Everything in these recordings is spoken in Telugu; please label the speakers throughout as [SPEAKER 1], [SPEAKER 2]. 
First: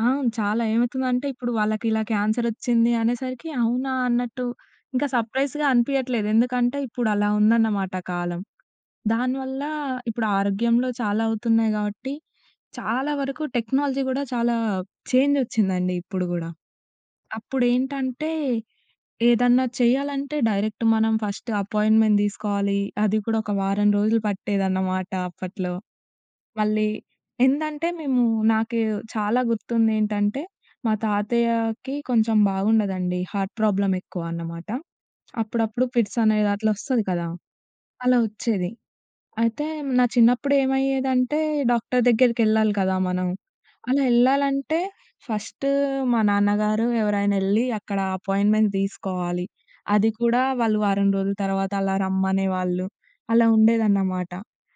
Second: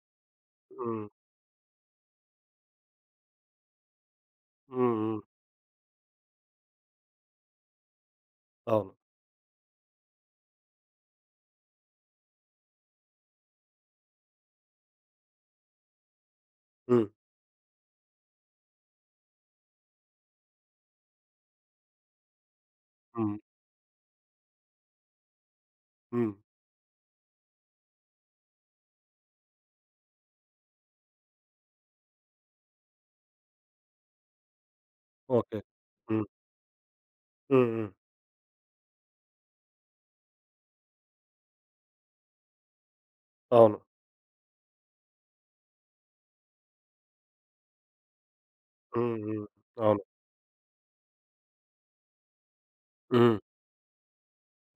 [SPEAKER 1] ఆ! చాలా.
[SPEAKER 2] హ్మ్.
[SPEAKER 1] ఏమయితుందంటే, ఇప్పుడు వాళ్ళకిలా క్యాన్సరొచ్చింది అనేసరికి, అవునా! అన్నట్టు
[SPEAKER 2] హ్మ్,
[SPEAKER 1] ఇంక
[SPEAKER 2] హ్మ్.
[SPEAKER 1] సర్ప్రైజ్‌గా అనిపియట్లేదు. ఎందుకంటే, ఇప్పుడలా ఉందనమాట కాలం.
[SPEAKER 2] అవును.
[SPEAKER 1] దాని వల్లా ఇప్పుడు ఆరోగ్యంలో చాలా అవుతున్నాయి గాబట్టి, చాలా వరకు టెక్నాలజీ గూడా, చాలా చేంజొచ్చిందండి ఇప్పుడు గూడా.
[SPEAKER 2] హ్మ్.
[SPEAKER 1] అప్పుడేంటంటే, ఏదన్నా చెయ్యాలంటే డైరెక్ట్ మనం ఫస్ట్ అపాయింట్‌మెంట్ దీసుకోవాలి. అది
[SPEAKER 2] హ్మ్.
[SPEAKER 1] కూడా ఒక వారం రోజులు పట్టేదన్నమాట అప్పట్లో.
[SPEAKER 2] హ్మ్.
[SPEAKER 1] మళ్ళీ ఏందంటే, మేము నాకు చాలా గుర్తుందేంటంటే, మా తాతయ్యాకి కొంచం బాగుండదండి, హార్ట్ ప్రాబ్లమెక్కువ అన్నమాట.
[SPEAKER 2] ఓకే.
[SPEAKER 1] అప్పుడప్పుడు
[SPEAKER 2] హ్మ్.
[SPEAKER 1] ఫిట్సనేది అట్లొస్తది కదా!
[SPEAKER 2] హ్మ్. హ్మ్.
[SPEAKER 1] అలా ఒచ్చేది. అయితే, నా చిన్నప్పుడేమయ్యేదంటే, డాక్టర్ దగ్గరికెళ్ళాలి కదా మనం.
[SPEAKER 2] అవును.
[SPEAKER 1] అలా యెళ్ళాలంటే, ఫస్ట్ మా నాన్నగారు ఎవరైనెళ్లి, అక్కడ అపాయింట్‌మెంట్
[SPEAKER 2] హ్మ్. హ్మ్.
[SPEAKER 1] తీసుకోవాలి.
[SPEAKER 2] అవును.
[SPEAKER 1] అది కూడా వాళ్ళు వారం రోజుల తర్వాత అలా రమ్మనేవాళ్ళు.
[SPEAKER 2] హ్మ్.
[SPEAKER 1] అలా ఉండేదన్నమాట.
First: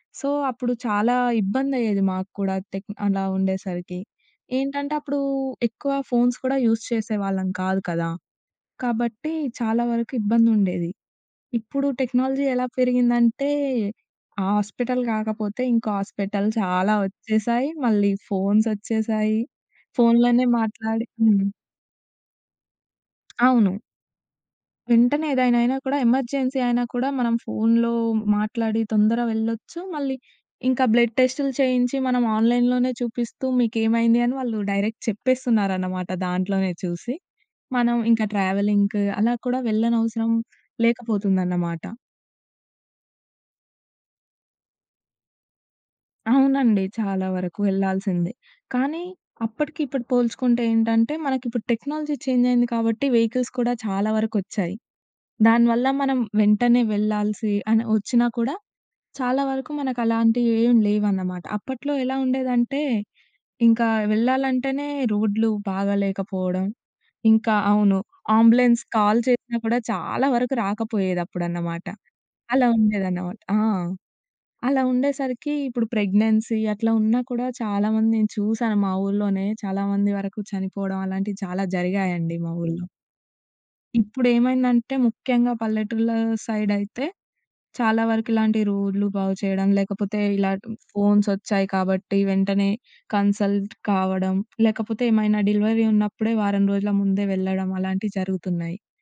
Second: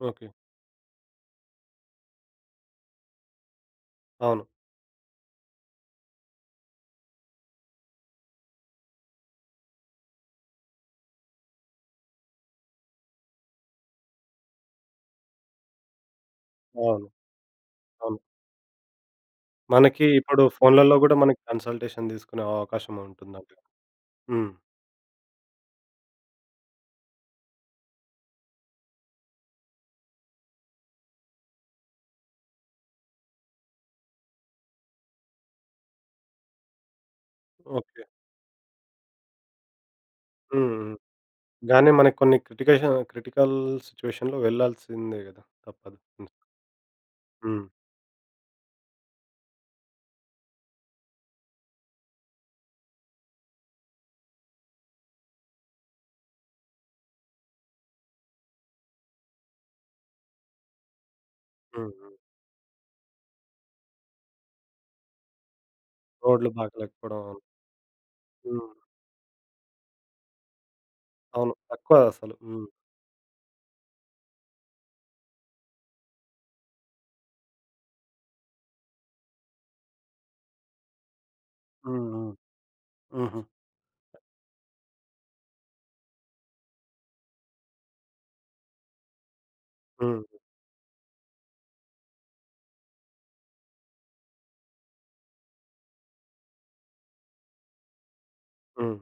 [SPEAKER 2] ఓకే.
[SPEAKER 1] సో, అప్పుడు చాలా ఇబ్బందయ్యేది మాకు కూడా తెక్ అలా ఉండేసరికి.
[SPEAKER 2] అవును.
[SPEAKER 1] ఏంటంటే, అప్పుడూ ఎక్కువ ఫోన్స్ కూడా యూస్ చేసేవాళ్ళం కాదు కదా! కాబట్టి, చాలా వరకు ఇబ్బందుండేది. ఇప్పుడు టెక్నాలజీ ఎలా పెరిగిందంటే, ఆ హాస్పిటల్ కాకపోతే ఇంకో హాస్పిటల్, చాలా
[SPEAKER 2] అవును.
[SPEAKER 1] ఒచ్చేశాయి. మళ్ళీ
[SPEAKER 2] అవును.
[SPEAKER 1] ఫోన్సొచ్చేశాయి.
[SPEAKER 2] మనకి ఇప్పుడు
[SPEAKER 1] ఫోన్‌లోనే
[SPEAKER 2] ఫోన్‌లలో
[SPEAKER 1] మాట్లాడి
[SPEAKER 2] గూడా మనకి
[SPEAKER 1] హ్మ్.
[SPEAKER 2] కన్సల్టేషన్ తీసుకునే అవకాశముంటుందండి.
[SPEAKER 1] అవును.
[SPEAKER 2] హ్మ్.
[SPEAKER 1] వెంటనే ఏదైనా అయినా కూడా, ఎమర్జెన్సీ అయినా కూడా, మనం ఫోన్‌లో మాట్లాడి తొందర వెళ్ళొచ్చు. మళ్ళీ ఇంకా బ్లడ్ టెస్టులు చేయించి, మనం ఆన్‌లైన్‌లోనే చూపిస్తూ, మీకేమైంది అని వాళ్ళు డైరెక్ట్ చెప్పేస్తున్నారనమాట దాంట్లోనే చూసి. మనం
[SPEAKER 2] ఓకే.
[SPEAKER 1] ఇంక ట్రావెలింగ్‌కు, అలా కూడా వెళ్ళనవసరం
[SPEAKER 2] హ్మ్. హ్మ్.
[SPEAKER 1] లేకపోతుందన్నమాట
[SPEAKER 2] గానీ మనకి కొన్ని క్రిటికేషన్ క్రిటికల్ సిచ్యువేషన్‌లో వెళ్ళాల్సిందే గదా! తప్పదు ఇంక.
[SPEAKER 1] అవునండి. చాలా వరకు
[SPEAKER 2] హ్మ్.
[SPEAKER 1] వెళ్ళాల్సిందే. కానీ, అప్పటికి ఇప్పుడు పోల్చుకుంటే ఏంటంటే, మనకిప్పుడు టెక్నాలజీ చేంజయింది కాబట్టి, వెహికల్స్ కూడా చాలా వరకొచ్చాయి. దాని వల్ల మనం వెంటనే వెళ్ళాల్సి అని ఒచ్చినా కూడా చాలా వరకు మనకలాంటియేం లేవన్నమాట.
[SPEAKER 2] హ్మ్.
[SPEAKER 1] అప్పట్లో
[SPEAKER 2] హ్మ్.
[SPEAKER 1] ఎలా ఉండేదంటే, ఇంకా వెళ్ళాలంటేనే రోడ్లు
[SPEAKER 2] రోడ్లు
[SPEAKER 1] బాగాలేకపోవడం.
[SPEAKER 2] బాగా లేకపోడం. అవును.
[SPEAKER 1] ఇంకా అవును.
[SPEAKER 2] హ్మ్.
[SPEAKER 1] ఆంబులెన్స్‌కు కాల్ చేసినా కూడా, చాలా వరకు
[SPEAKER 2] అవును.
[SPEAKER 1] రాకపోయేదప్పుడన్నమాట.
[SPEAKER 2] తక్కువ అసలు. హ్మ్.
[SPEAKER 1] అలా ఉండేదన్నమాట. ఆ! అలా ఉండేసరికి ఇప్పుడు ప్రెగ్నెన్సీ అట్లా ఉన్నా కూడా, చాలామంది నేను చూసాను మా ఊళ్ళోనే, చాలామంది వరకు చనిపోడం అలాంటియి చాలా
[SPEAKER 2] హ్మ్. హ్మ్.
[SPEAKER 1] జరిగాయండి మా ఊళ్ళో.
[SPEAKER 2] హుహు.
[SPEAKER 1] ఇప్పుడేమైందంటే, ముఖ్యంగా పల్లెటూర్ల సైడయితే, చాలా వరకు ఇలాంటి రోడ్లు బాగుచెయడం,
[SPEAKER 2] హ్మ్,
[SPEAKER 1] లేకపోతే
[SPEAKER 2] హ్మ్.
[SPEAKER 1] ఇలా ట్ ఫోన్సొచ్చాయి కాబట్టి, వెంటనే కన్సల్ట్ కావడం, లేకపోతే ఏమైనా డెలివరీ ఉన్నప్పుడే వారం రోజుల ముందే వెళ్ళడం అలాంటియి జరుగుతున్నాయి
[SPEAKER 2] హ్మ్.